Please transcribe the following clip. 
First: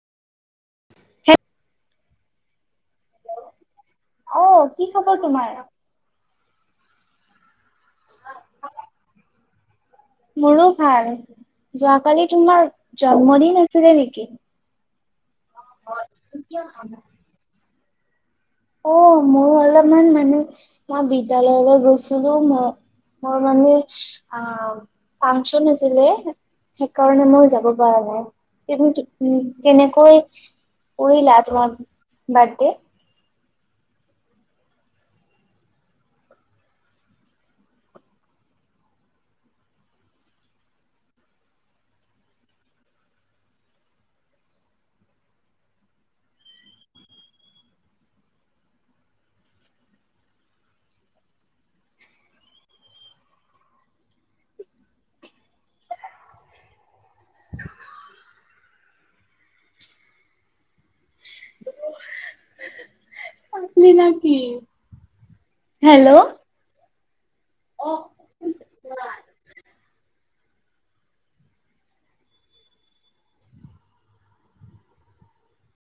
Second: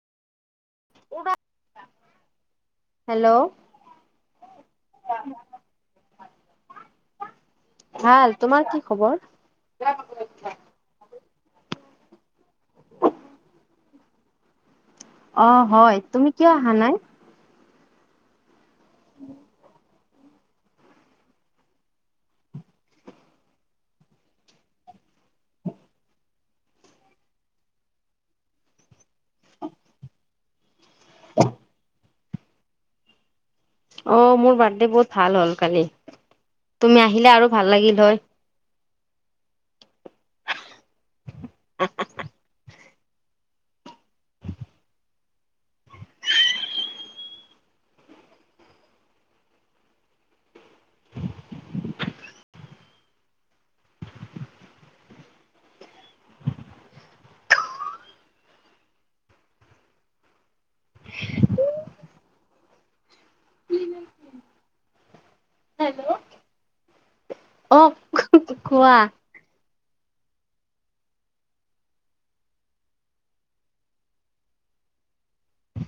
[unintelligible] Hello অ কি খবৰ তোমাৰ? ভাল। তোমাৰ কি খবৰ? মোৰো ভাল। যোৱাকালি তোমাৰ জন্মদিন আছিলে নেকি কি। অ', হয় তুমি কিয় অহা নাই। অ মই অাল অমান মানে মই বিদ্য়ালয়লৈ গৈছিলো ম মোৰ মানে আহ ফাংচন আছিলে সেইকাৰণে মই যাব পৰা নাই কি কেনেকৈ কৰিলা তো মাৰ বিৰ্থডা। অ মোৰ বাৰ্থডে বহুত ভাল হ'ল কালি তুমি আহিলে আৰু ভাল লাগিল হয় [inaudible] ন কিি হেল্ল' অ খোৱা